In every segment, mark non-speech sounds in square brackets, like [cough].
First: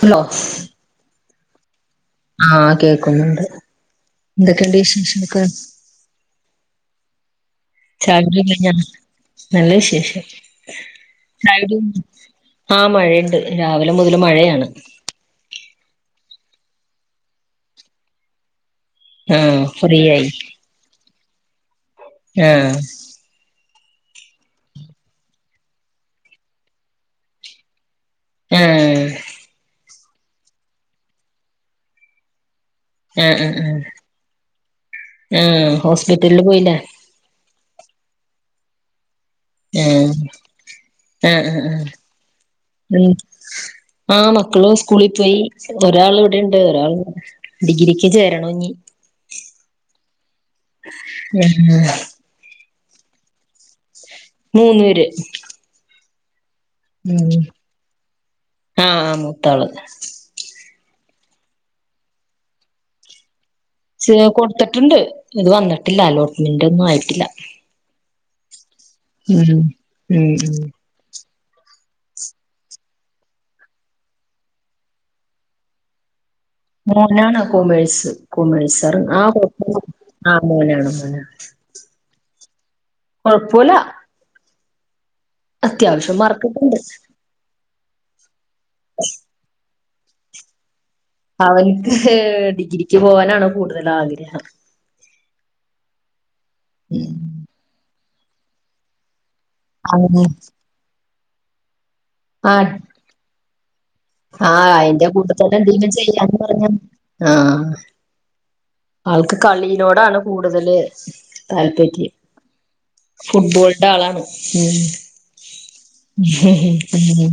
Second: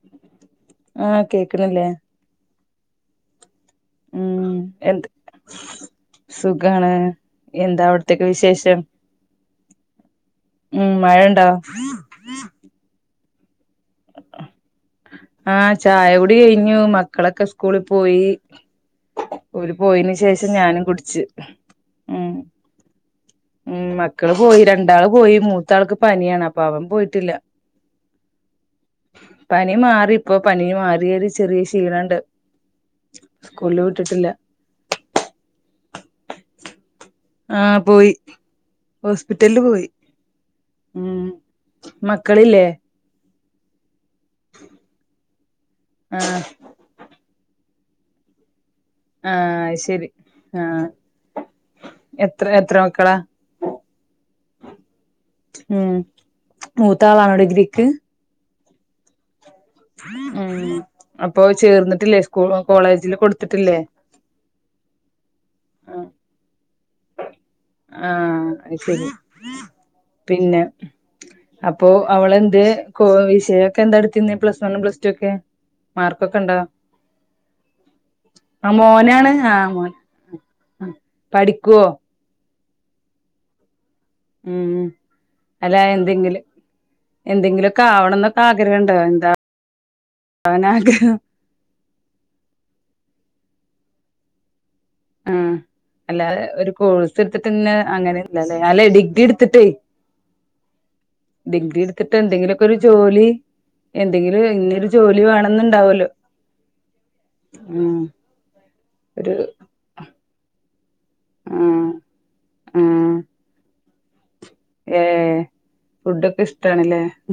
Hello കേൾക്കല്ലേ ആഹ കേക്കുന്നുണ്ട് ഉം എന്ത് എന്തൊക്കെയണ്ട്ീഷേഷക്ക സുഖാണ് എന്താ അവിടത്തേക്ക് കുടി കഴിഞ്ഞോ വിശേഷം നല്ല വിശേഷം ഉം മഴണ്ടോ [unintelligible] ആഹ മഴുണ്ട് രാവിലെ മുതൽ മഴയാണ് ടി കഴിഞ്ഞു മക്കളൊക്കെ സ്കൂള പോയി ആഹ് ഒല് ഫ്രീ പോയന് ആയി ശേഷം ഞാനും കുടിച്ചു ഉ ആഹ് ഉം മക്കള് പോയി രണ്ടാള് പോയി മൂത്താൾക്ക് പനിയാണ് അപ്പൊ അവൻ പോയിട്ടില്ല ആഹ് പനി മാറിപ്പോൊ പനി മാറിയ ഒരു ചെറിയ കഷിണ ണ്ട് ആആആ, ആ ഹോസ്പിറ്റലില് പോയില്ലേ? ആ പോയി. ഹോസ്പിറ്റലില് പോയി ആഹ് ഉം ആഹ് ആഹ് ആഹ് മക്കളില്ലേ? ആ മക്കള് സ്കൂളി പോയി ഒരാൾ ആഹ് ഇവിടെണ്ട് ഒരാൾ ഡിഗ്രിക്ക് ചേരണം ഞ്ഞി. ആ അത്ശരി ആ എത്ര എത്ര മ ക്കളാ മൂന്നേര്. മൂത്താളാണോ ഡിഗ്രിക്ക്. ആ ആന്ന്. ഉം ഉം അപ്പൊ ചേർന്നിട്ടില്ലേ? സ്കൂ കോളേജില് കൊടു ചേ കൊടുത്തിട്ടുണ്ട് ഇത് വന്നിട്ടില്ല അലോട്ട്മെന്റ് ഒന്നും ആയിട്ടില്ല. ആ അത് ശരി ഉം ഉം ഉം പിന്നെ. അപ്പോ അവളെന്തേ കൊയ്സ്ന്കെ എന്താ ഇട്ത്തിന്നെ പ്ലസ് വൺ പ്ലസ് ടു ഒക്കെ? മാർക്ക് മോനാണ കൊമേഴസ് ആ കമേഴിസാറ് ആ മോനാണ് മോൻ [inaudible] ആ മോനാണ് മോനാണ് പഠിക്കുവോ കൊഴപ്പോല. ഉം അല്ല എന്തെങ്കിലും മാർക്കൊക്കെണ്ട് എന്തെങ്കിലും ഒക്കെ ആവണം എന്നൊക്കെ ആഗ്രഹണ്ടോ എന്താ? ഓനാഗ്ര അവൻക്ക് ഡിഗ്രിക്ക് പോകാനാണ് കൂടുതൽ ആഗ്രഹം. ആ അല്ലാതെ ഒരു ഉം കോഴ്സ് എടുത്തിട്ട്ന്ന അങ്ങനെല്ലല്ലേ? അല്ല ഡിഗ്രിട് അതന്നെ ഡിഗ്രി എടുത്തിട്ട് എന്തെങ്കിലൊക്കെ ഒരു ജോലി. എന്തെങ്കിലും ആ ഇന്നരു അയിന്റെ ജോലി കൂട്ടത്തന്നെ എന്തെങ്കിലും വേണംന്നുണ്ടാവലോ ചെയ്യാന്ന് പറഞ്ഞ ആ ഉം ഒരു ആൾക്ക് കളിയിലോടാണ് കൂടുതല് ആഹ് താല്പര്യം ആഹ് ഫുട്ബോള്ടെ ആളാണ്. ഉം ഏഹ് ഫുഡൊക്കെ ഇഷ്ടാണല്ലേ ഉം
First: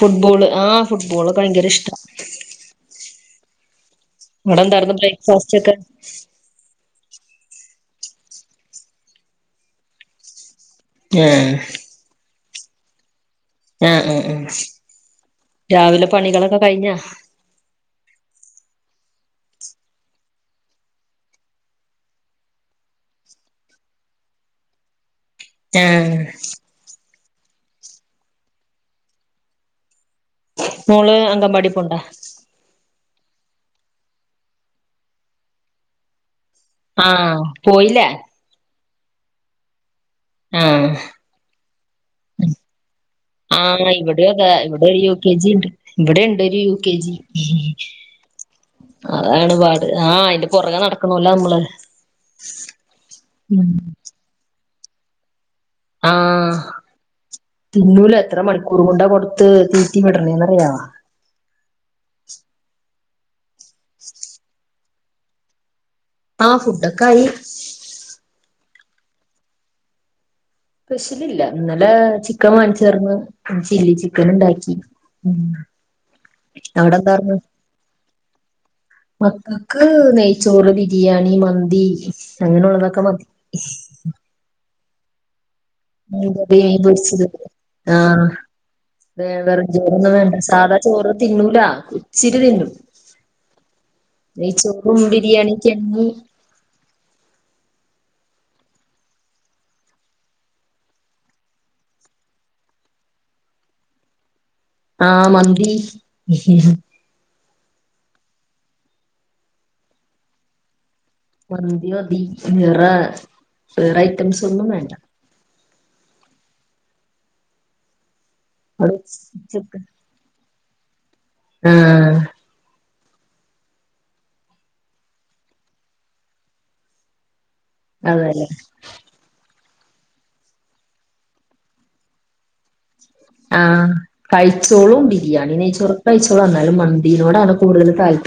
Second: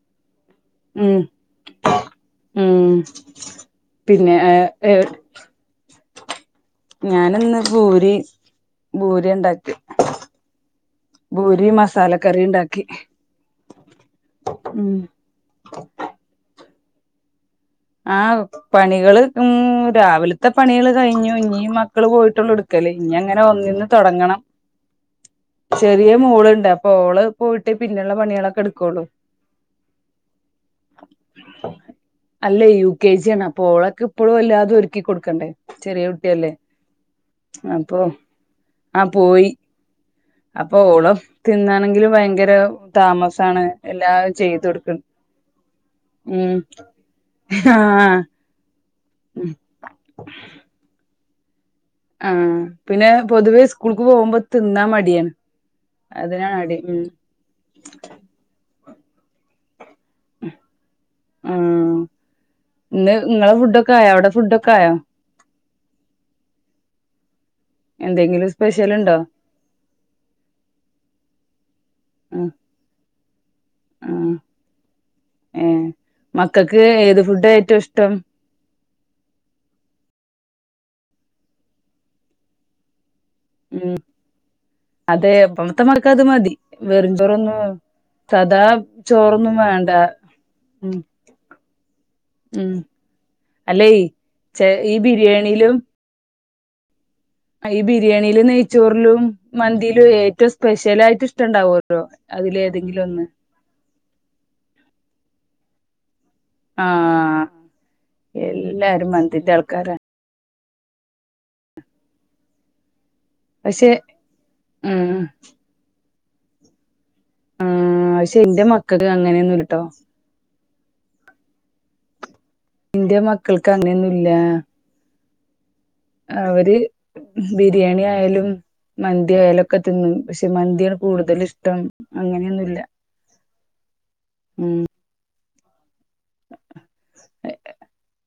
ഫുട്ബോൾ. ആ ഫുട്ബോള് ഭയങ്കര ഇഷ്ട ഉം പിന്നെ വ്ടന്തായിര്ന്ന് ബ്രേക്ക്ഫാസ്റ്റ് ഒക്കെ? ഞാന് ഇന്ന് പൂരി ഭൂരി ഇണ്ടാക്കി. ഏഹ് ഭൂരി മസാല കറി ണ്ടാക്കി. ആ ഉം ഉം രാവിലെ പണികളൊക്കെ കഴിഞ്ഞാ? ആ പണികള് ഉം രാവിലത്തെ പണികള് കഴിഞ്ഞു ഇഞ്ഞി മക്കള് പോയിട്ടുള്ള ഇട്ക്ക ഇഞ്ഞി അങ്ങനെ ഒന്ന്ന്ന് തുടങ്ങണം ചെറിയ ആഹ് മോള്ണ്ട് അപ്പൊ ഓള് എ പോയിട്ടേ പിന്നുള്ള പണികളൊക്കെ എടുക്കള്ളു. മോള് അങ്കംമ്പാടി പോണ്ടോ? അല്ലേ യു കെ ജി ആണ് അപ്പൊ ഓളൊക്കെ ഇപ്പളും അല്ലാതും ഒരുക്കി കൊടുക്കണ്ടേ? ചെറിയ കുട്ടിയല്ലേ? ആ പോയില്ലേ? അ പോയി. അപ്പൊ ആഹ് ഓളം തിന്നാണെങ്കിലും ഭയങ്കര താമസമാണ് എല്ലാം ചെയ്തു കൊടുക്ക ണ്ട് ഇവിടെണ്ട് ഒരു യു കെ ജി. ആ അതാണ്പാട് ആ അയിന്റെ പുറകെ നടക്കോണല്ലോ അമ്മള്. ആ പിന്നെ പൊതുവേ സ്കൂൾക്ക് പോകുമ്പോ തിന്നാ മടിയാണ്. ആഹ് അതിനാണടി ഉം കുറമുണ്ട കൊടുത്ത് തീറ്റി വിടണേന്നറിയോ ആഹ് ഇന്ന് നിങ്ങളെ ഫുഡൊക്കെ ആയോ അവിടെ ഫുഡ്ക്കെ ആയോ ആ ഫുഡൊക്കായി എന്തെങ്കിലും സ്പെഷ്യൽണ്ടോ? സ്പെഷ്യല് ഇല്ല. ഇന്നലെ ചിക്കൻ വാങ്ങിച്ചേർന്ന് ചില്ലി ചിക്കൻ ആഹ് ണ്ടാക്കി. ഉം ഏഹ് മക്കൾക്ക് അവിടെ ഏത് എന്താർന്ന് ഫുഡാ ഏറ്റവും ഇഷ്ടം.. മക്കൾക്ക് നെയ്ച്ചോറ് ബിരിയാണി മന്തി അങ്ങനെയുള്ളതൊക്കെ മതി.. ഉം അതെ അപ്പം.. ഇ പത്തെ മക്കക് മീൻ മതി കറി മീൻ പൊരിച്ചത് ചോറൊന്നും ആഹ് സദാ ചോറൊന്നും വെറും വേണ്ട... ചോറൊന്നും വേണ്ട സാധാ ഉം ചോറ് തിന്നൂല ഉച്ചിരി തിന്നും.. ഉം അല്ലേ ചെ ഈ നെയ്ചോറും ബിരിയാണിയൊക്കെ ബിരിയാണിയിലും എന്നും... ഈ ബിരിയാണിയില നെയ്ച്ചോറിലും മന്തിയിലും ഏറ്റവും സ്പെഷ്യലായിട്ട് ഇഷ്ടണ്ടാവുംല്ലോ... അതിലെ തെങ്കിലും ഒന്ന്.. ആഹ മന്തി.. ആഹ എല്ലാരും മന്തിന്റെ ആൾക്കാരാ... മന്തിയോ നെയ്ചോറോ പക്ഷെ വേറെ ഐറ്റംസ് ഒന്നും വേണ്ട ഉം ആ ശരി എന്റെ അവിടെ മക്കൾക്ക് അങ്ങനെയൊന്നുംല്ലട്ടോ.. ആ.. ഇന്റെ മക്കൾക്ക് അങ്ങനെയൊന്നുംല്ല.. അവര് ബിരിയാണി അതെല്ലേ ആയാലും മന്തി ആയാലും ഒ.. ഒക്കെ തിന്നും പക്ഷെ മന്തിയാണ് കൂടുതൽ ഇഷ്ടം അങ്ങനെയൊന്നുല്ല.. ആഹ ഉം കഴ്ച്ചോളും ബിരിയാണിനെയ്ച്ചോ ർ.. കഴിച്ചോളും എന്നാലും മന്തിതിനോടാണ് കൂടുത താൽപ..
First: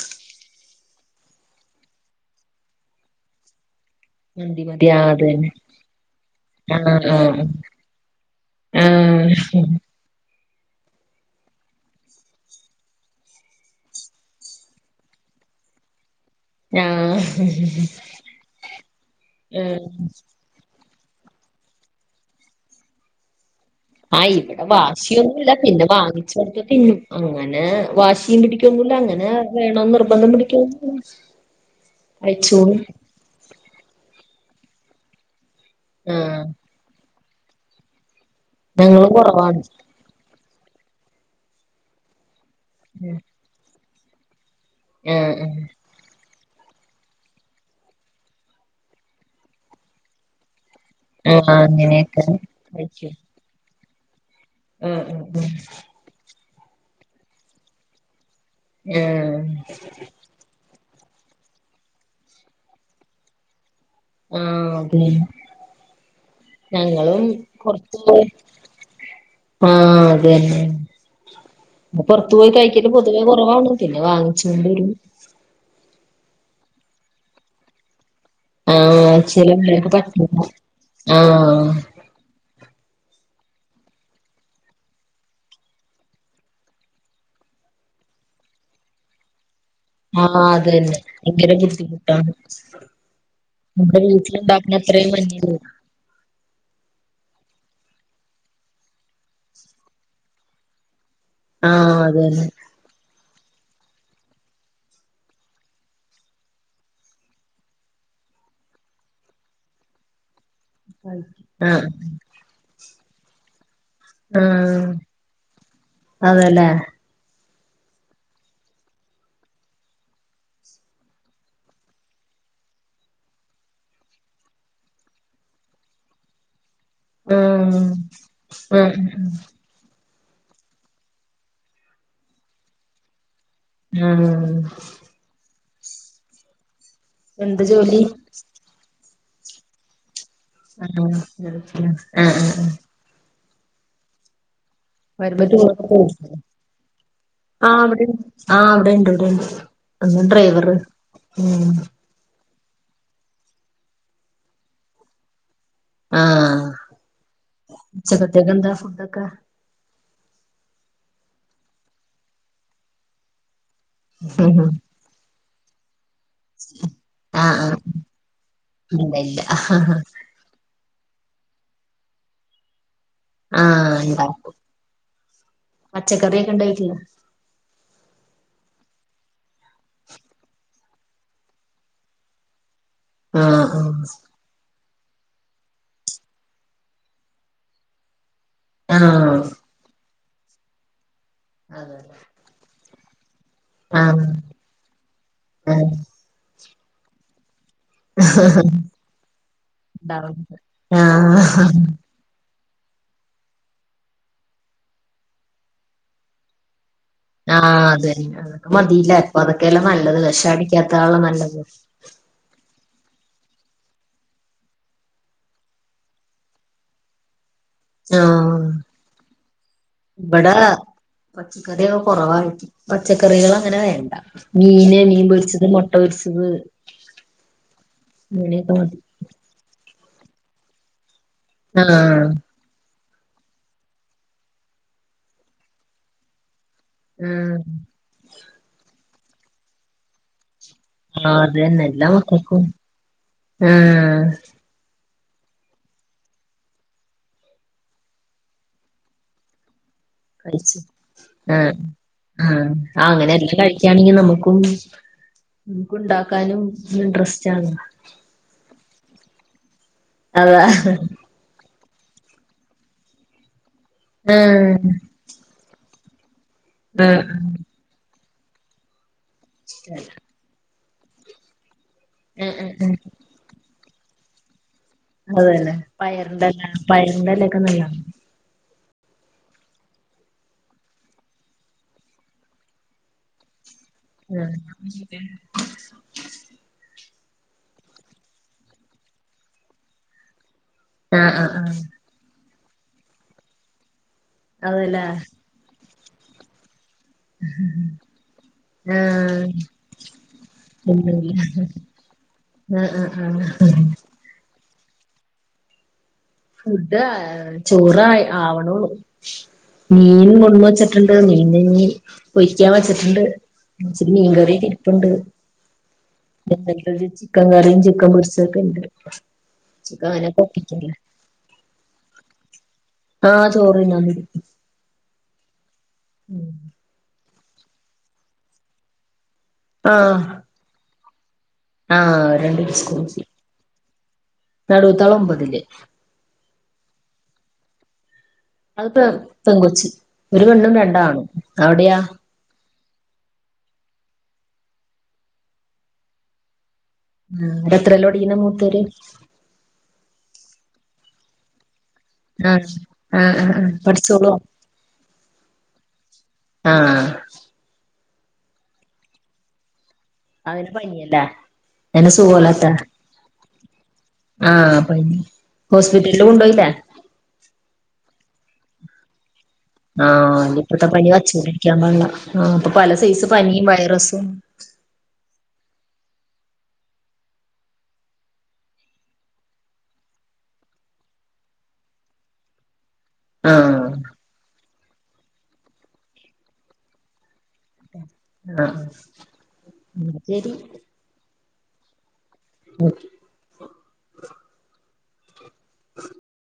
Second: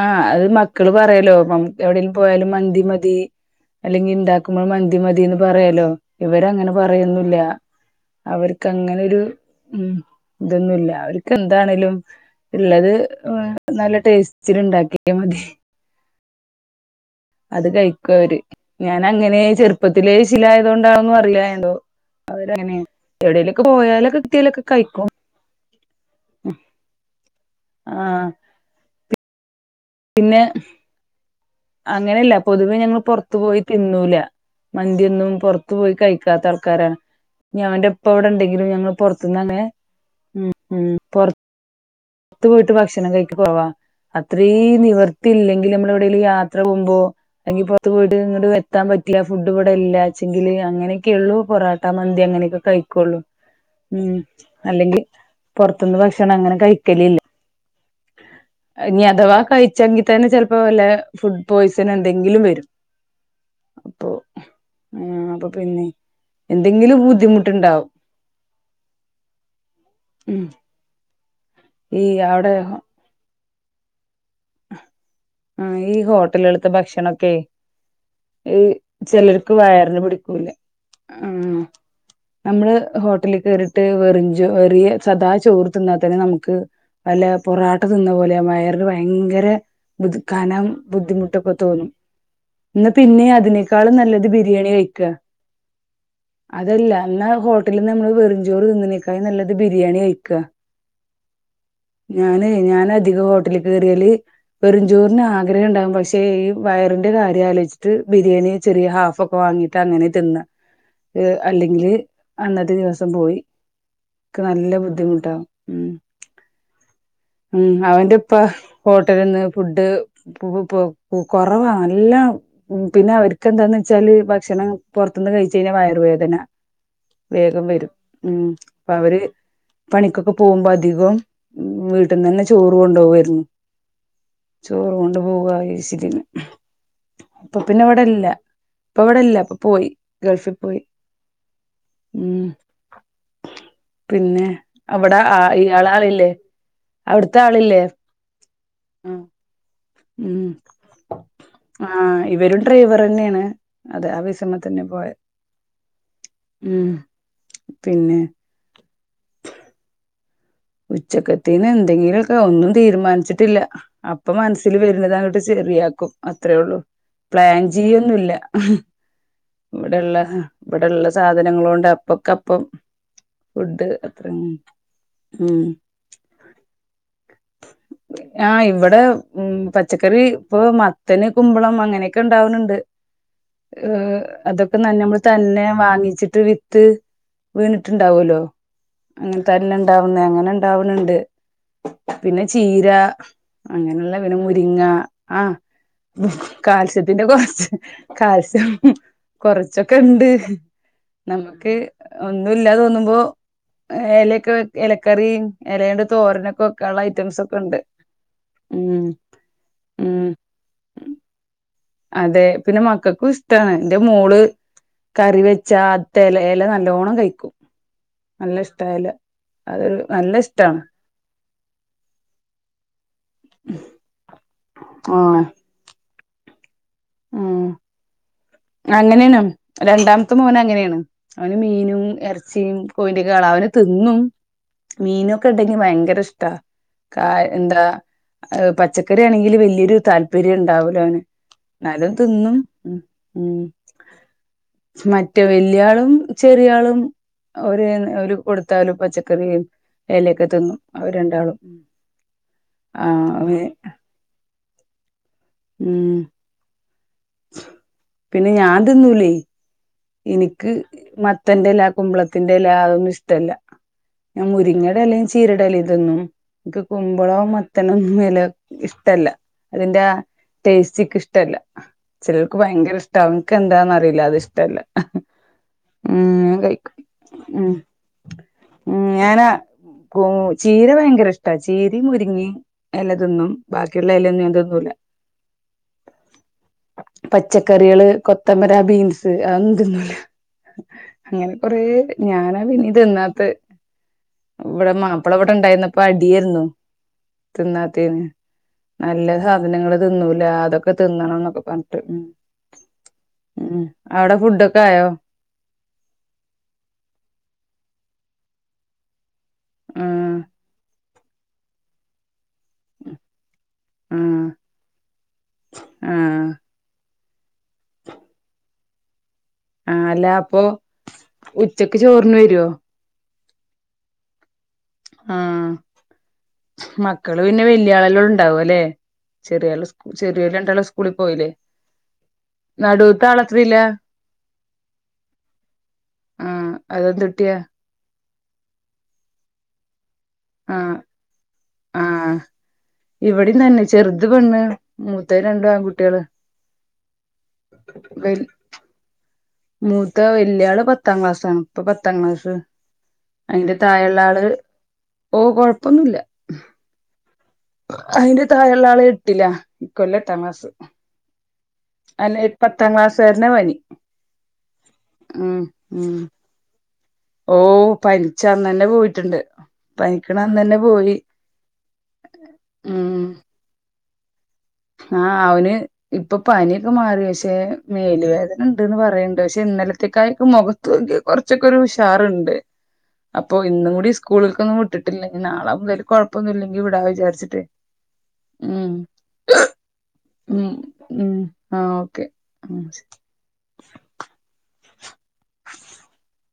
ആഹ അത് മക്കള് പറയലോ എവിടെേങ്കിലും പോയാലും മന്തി മതി.. അല്ലെങ്കി ഇണ്ടാക്കുമ്പോൾ മ മന്തി ആഹ് മതിന്ന് അതന്നെ പറയാലോ ഇവര അങ്ങനെ പറയൊന്നൊല്ല... ആഹ് അവർക്ക് അങ്ങനെരു ആഹ് ഉം... ഇതൊന്നുല്ല അവർക്ക് എന്താണേലും ഉള്ളത് നല്ല ടേസ്റ്റ്.. ഇച്ചിരിണ്ടാക്കിയ മതി... ആഹ.. അത് കഴിക്കും അവര് ഞാൻ അങ്ങനെ ചെറുപ്പത്തിലേ ശിലായതുകൊണ്ടാവും... [unintelligible] അവര് അങ്ങനെയെണ്.. ആഹ ഇവിടെ വാശിയൊന്നുല്ല പിന്നെ വാങ്ങിച്ച കൊടുത്ത തിന്നും അങ്ങനെ വാശിയും പിടിക്കൊന്നും.. ല്ലാ അങ്ങനെ.. വേണോന്ന് നിർബന്ധം പിന്നെ പിടിക്കൊന്നുല്ല അങ്ങനെല്ല പൊതുവേ കഴിച്ചോളും ഞങ്ങൾ പുറത്തു പോയി തിന്നൂല.. മന്തിയൊന്നും പുറത്തു പോയി ആഹ് കഴിക്കാത്ത ആൾക്കാരാണ് അവൻന്റെ ഉപ്പ.. ഇപ്പ ഇവെടെണ്ടെങ്കിലും ഞങ്ങൾ ഞങ്ങളും പുറത്തുന്ന് കുറവാണ് അങ്ങെ ഉം ഉം പെർ.. പൊറത്ത് പോയിട്ട് ഭക്ഷണം കഴിക്കാൻ പോവാ അത്രേയും ആഹ് ആഹ് നിവർത്തിയില്ലെങ്കിൽ നമ്മൾ എവിടെലും യാ... യാത്ര പോകുമ്പോ അല്ലെങ്കിൽ പുറത്ത് പോയിട്ട് ങ്ങൻണ്ട് എത്താൻ പറ്റില്ല ഫുഡ് ഇവിടെ ഇല്ലച്ചെങ്കിൽ അങ്ങനെ... ക്കെള്ളൂ പൊറാട്ട മന്തി അങ്ങനെയൊക്കെ കഴിക്കും കഴിക്കുള്ളു.. ഉം ആഹ് അല്ലെങ്കിൽ ആഹ് പൊർത്ത്ന്ന് ഭക്ഷണം അങ്ങനെ കഴിക്കലില്ലാ... ആഹ് ഞ് അഥവാ ആഹ് കഴിച്ചെങ്കി തന്നെ ചെലപ്പോ വല്ലെ.. ഫുഡ് പോയ്സൺ എന്തെങ്കിലും വരും... അപ്പൊ ആഹ അതെ.. ആഹ് അപ്പൊ പിന്നെ എന്തെങ്കിലും ഞങ്ങളും ബുദ്ധിമുട്ടുണ്ടാവും പോർത്തു പോയി.. ആഹ ഉം അതന്നെ ഈ പൊറത്തു പോയി കഴിക്കൽ പൊതുവേ കുറവാണ്.. പിന്നെ വാങ്ങി... ആ ഈ ഹോട്ടലെൾത്ത ഭക്ഷണൊക്കെ.. ഇ ആഹ് ചില ചിലർക്ക് പിള്ളേർക്ക് വയറിന് പറ്റൂല പിടിക്കൂല ആ ആഹ് നമ്മള്... ഹോട്ടലിൽ കേയറിട്ട് വെറിഞ്ചോ വെറിയ സദാ ചോറ് തിന്നാൽ തന്നെ നമുക്ക്.. അല്ല പൊറാട്ട തിന്ന പോലെ വയറിന് ഭയങ്കര... ത് ആഹ് ക്കനം അതന്നെ ബുദ്ധിമുട്ടൊക്കെ ഭയങ്കര തോന്നും ബുദ്ധിമുട്ടാണ് ന്ന പിന്നെ അതിനേക്കാളും നമ്മുടെ നല്ലത് ബിരിയാണി... വീട്ടിലുണ്ടാക്കുന്ന കഴിക്കുക അത്രയും മയങ്ങി പോവും.. അതല്ല എന്ന ഹോ.. ഹോട്ടലിൽ നമ്മള് വെറുംചോറ് തിന്ന് നെക്കയും നല്ലത് ബിരിയാണി കഴിക്കാ.. ആഹ് അതന്നെ ഞാന് ഞൻധിക [unintelligible] ഏറിയാല് വെറും ചോറിന് ആഗ്രഹം ണ്ടാവും പക്ഷെ ഈ വയറിന്റെ കാര്യം ആലോച്ട്ട് ബിരിയാണി ചെറിയ ഹാഫ് ഒക്കെ വാങ്ങിട്ട് അങ്ങനെ തിന്ന അല്ലെങ്കിൽ ആഹ് അന്നത്തെ ദിവസ ം പോയി ക്ക് നല്ല ആഹ് ബുദ്ധിമുട്ടാ ഉ അതേല്ലേ ഉം അവന്റെ ഉപ്പ ഹോട്ടലിൽന്ന് ഫുഡ് പു പു കുറവാ നല്ല പിന്നെ ഒരിക്ക എന്താ വെച്ചാൽ ഭക്ഷണം പുറത്തുന്ന് കഴിച്ച് കഴിഞ്ഞാൽ വയറുവേദന വേഗം ആഹ് വരും ഉം അപ്പൊ ആഹ് അവര് പണിക്കൊ പോകുമ്പോ അധികം വീട്ടിൽ നന്നെ ചോറ് കൊണ്ടുപുവായിരുന്നു ആഹ് ചോറ് കൊണ്ട് പോവ ഇശിതിന് അപ്പൊ എന്ത് പിന്നെ ജോലി എവിടെല്ല ഇപ്പ എവിടെല്ല അപ്പൊ പോയി ഗൾഫിൽ പോയി ആഹ അഹആഹ ഉം ആ പിന്നെ അവിടെ ആ ഇ ആ അളിലെ ആഹ അവിടെ ആഹ് അവിടെണ്ട് ഇവിടെണ്ട് അന്ന് ഉം ഡ്രൈവറ് ഉ ഡ്രൈവർ ന്നെയാണ് അതെ ആ വിഷമ തന്നെ പോയത് ആഹ പിന്നെ ഉച്ചക്കതെക്ക് എന്താ ഫുഡൊക്കെ ഉച്ചക്കത്തിന് എന്തെങ്കിലൊക്കെ ഒന്നും തീരുമാനിച്ചിട്ടില്ല അപ്പൊ ആഹ് മനസ്സിൽ വരുന്നതട്ട് ശെരിയാക്കും അത്രേ ഉള്ളൂ പ്ലാൻ ആഹ് ചെയ്യൊന്നുല്ല ഇല്ല ഇല്ല ഇവിടെള്ള ഇവിടെള്ള സാധനങ്ങള്ളൊണ്ട് അപ്പ അപ്പം ഫുഡ് ആഹ് അത്ര ഉണ്ടാക്കും ഉം പച്ചക്കറിയൊക്കെ ഇണ്ടായിട്ടില്ല ഉ ആഹ് ഇവിടെ ഉ പച്ചക്കറി ഇപ്പൊ മത്തന് കുമ്പളം അങ്ങനെയൊക്കെ ഉണ്ടാവ്ണ്ണ്ട് ആഹ ആഹ നമ്മൾ തന്നെ വാങ്ങിച്ചിട്ട് വിത്ത് വീണ്ണ്ട്ടുണ്ടാവല്ലോ ആഹ് അങ്ങതന്നെ ഇണ്ടാവ്ന്നേ അങ്ങനെ ഇണ്ടവ്ണ്ണ്ട് ആഹ് പിന്നെ ചീര അങ്ങനെയുള്ള ആഹ് പിന്നെ മുരിങ്ങ ആ ആഹ് കാൽസ്യത്തിന്റെ കുറച്ച് കാൽശ്യം കൊറച്ചൊക്കെ ണ്ട് ഉണ്ടാവണ്ട് നമുക്ക് ആഹ് ഒ ന്നുല്ലാ തോന്നുമ്പോ ഇലയൊക്കെ ഇലക്കറി ഇലയുടെ തോരനൊക്കെ വേ ആഹ അതന്നെ അ ഉം മതിയില്ല അപ്പൊ അതൊക്കെല്ലാം നല്ലത് ഉം വിഷം അടിക്കാത്താണ് നല്ലത് അതെ പിന്നെ മക്കൾക്കും ഇഷ്ടാണ് എന്റെ മോള് കറി വെച്ചാ അത്തല ഇല നല്ലോണം കഴിക്കും നല്ല ആഹ് ഇഷ്ട എല്ല അത് നല്ല ഇഷ്ടണ് പച്ചക്കറൊക്കെ കുറവാ പച്ചക്കറികൾ അങ്ങനെ വേണ്ട മീന് മീൻ ആഹ് പൊരിച്ചത് മുട്ട പൊരിച്ചത് ഉം അങ്ങനെയൊക്കെ മതി അങ്ങനെയാണ് രണ്ടാമത്തെ മോന അങ്ങനെയാണ് അവന് മീനും ആഹ് ഇറച്ചിയും [unintelligible] തിന്നും മീനൊക്കെ ഇണ്ടെങ്കി ഭയങ്കര ഇഷ്ട ആഹ് എന്താ പച്ചക്കറി ആണെങ്കില് വലിയൊരു താല്പര്യം ഉണ്ടാവല ഓൻ ആഹ് എന്നാലും തിന്നും ഉ ആഹ മറ്റേ വലിയാളും ചെറിയളും ഒരു കൊടുത്താലും പച്ചക്കറി കഴിച്ചു ആഹ ആ ആഹ് അങ്ങനെ എല്ലാം അവന് കഴിക്കയാണെങ്കി നമുക്കും നമക്ക് ഉം ഉണ്ടാക്കാനും ഇൻട്രസ്റ്റ് ആണ് തിന്നൂലെ അതാ എനിക്ക് മത്തന്റെല കുമ്പളത്തിന്റെ ഇല അതൊന്നും ഇഷ്ടല്ല ഞാൻ ആഹ് മുരിങ്ങടെ ഇലയും ചീരയുടെ അല തിന്നും എനിക്ക് ആഹ് ആഹ് കുമ്പളോ മത്തനോ ഒന്നും വില ഇഷ്ടല്ല അതിന്റെ ടേസ്റ്റിക്ക് ഇഷ്ടല്ല ചിലർക്ക് ആഹ് ഭയങ്കര ആഹ് ഇഷ്ടാവും ഇങ്ക് എന്താന്ന അറിയില്ല അത് ഇഷ്ടല്ല അതേനെ ഉം ഞാൻ പയറിന്റെല്ല പയറിന്റെലൊക്കെ നല്ല ഉ ഞാനാ ചീര ഭയങ്കര ഇഷ്ടാ ചീരും മുരിങ്ങിം ഏലതിന്നും ആഹ പച്ചക്കറികള്, കൊത്തമര, ബീൻസ് അതൊന്നും തിന്നൂല. ആഹ് ആഹ് അങ്ങനെ ആഹ് കൊറേ. ഞാനാ ഇനി തിന്നാത്തത്. വിടെ അതല്ലേ മാപ്പള ഇവിടെ ണ്ടായിന്നപ്പോ, അടിയേര്ന്നു തിന്നാത്തേന്. നല്ല ആഹ് സാധനങ്ങള് തിന്നൂല, അതൊക്കെ തിന്നണം ന്നൊക്കെ പറഞ്‌ട്ട് അ, അ, ആ ഹ, ഹ. ക്കായോ? ഫുഡ് ചോറ് ആവണൊള്ളൂ, മീനും ആഹ് കൊടുന്ന് വെച്ചിട്ടുണ്ട മീനി നി പൊരിക്കാൻ വെച്ചിട്ടുണ്ട്, ച്ചിരി ആഹ് മീൻകറി ഇരിപ്പുണ്ട് ആഹ് ഇന്നലത്തെ ചിക്കൻ കറിയും, ചിക്കൻ പൊരിച്ചതൊക്കെ യിണ്ട് ആ അല്ല. അപ്പൊ ഉച്ചക്ക് ചോറിന് വരോ? ആഹ് ചോരിന്നാ വരും. ആ ഉം. മക്കള് പിന്നെ വല്ലിയാള ല്ലെ ണ്ടാവ ല്ലെ. ചെറിയ സ് ആഹ് ചെറിയോല് രണ്ടാളും സ്കൂളി പോയില്ലെ? ആഹ് നടൂത്താള് എത്രിലാ? നടൂത്താള് ഒമ്പതില്. ആഹ അതെന്തുട്ടിയാ? അത് പെ പെങ്കൊച്ച്. ഒരു പെണ്ണും, രണ്ടാണും അവിടെയാ? ഇവടേം തന്നെ. ചെറുത് പെണ്ണ്, മൂത്തത് രണ്ടും ആൺകുട്ടേള്. ഉം. എത്രല പഠിക്കണെ മൂത്തോര്? മൂത്ത വലിയാള് പത്താം ക്ലാസാണ്. ഇപ്പൊ പത്താം ക്ലാസ്. ആഹ് ആഹ് ആഹ് ആഹ് അതിന്റെ തായഴള്ളെ പഠിച്ചോളുവോ ആള് ഓ കൊഴപ്പൊന്നൂല്ല. ആ അതിന്റെ താഴെള്ള ആള് എട്ടിലാ ഇ ക്കൊല്ലം എട്ടാം ക്ലാസ്സ്‌. അവന് പനിയല്ലേ അവന് അല്ലേ, പത്താം ക്ലാസാരനാ പനി. ആ പനി. ഉം ഉം ഹോസ്പിറ്റലില് കൊണ്ടോയിലെ? ഓ പനിച്ചന്ന ന്നെ പോയിട്ട്ണ്ട്. ആ ഇപ്പഴത്തെ പനി വച്ചോണ്ടരിക്കാൻ പാടള്ള, ആ പ്പൊ പല സൈസ് പനിയും, വയറസ് ഉം. ആ അവന് ഇപ്പൊ പനിയൊക്കെ മാറി. പശെ മേല് വേദന ണ്ട്ന്ന് പറയണ്ട്. പശെ ന്ന ലത്തെക്കായൊ ക്കെ മുഖത്ത് നോക്കിയ കൊറച്ചൊക്കൊരു ഉഷാറ്ണ്ട്. അപ്പൊ ആഹ് ഇന്നും കൂടി സ്കൂളിൽ ക്കൊന്നും വിട്ട് വിട്ടിട്ടില്ല. ഞ്ഞി നാളെ മുതൽ കൊഴപ്പൊന്നും ല്ലെങ്കി വിടാ വിചാരിച്ചിട്ടെ ആ ആ ഉം, ഉം, ആ ഓക്കെ.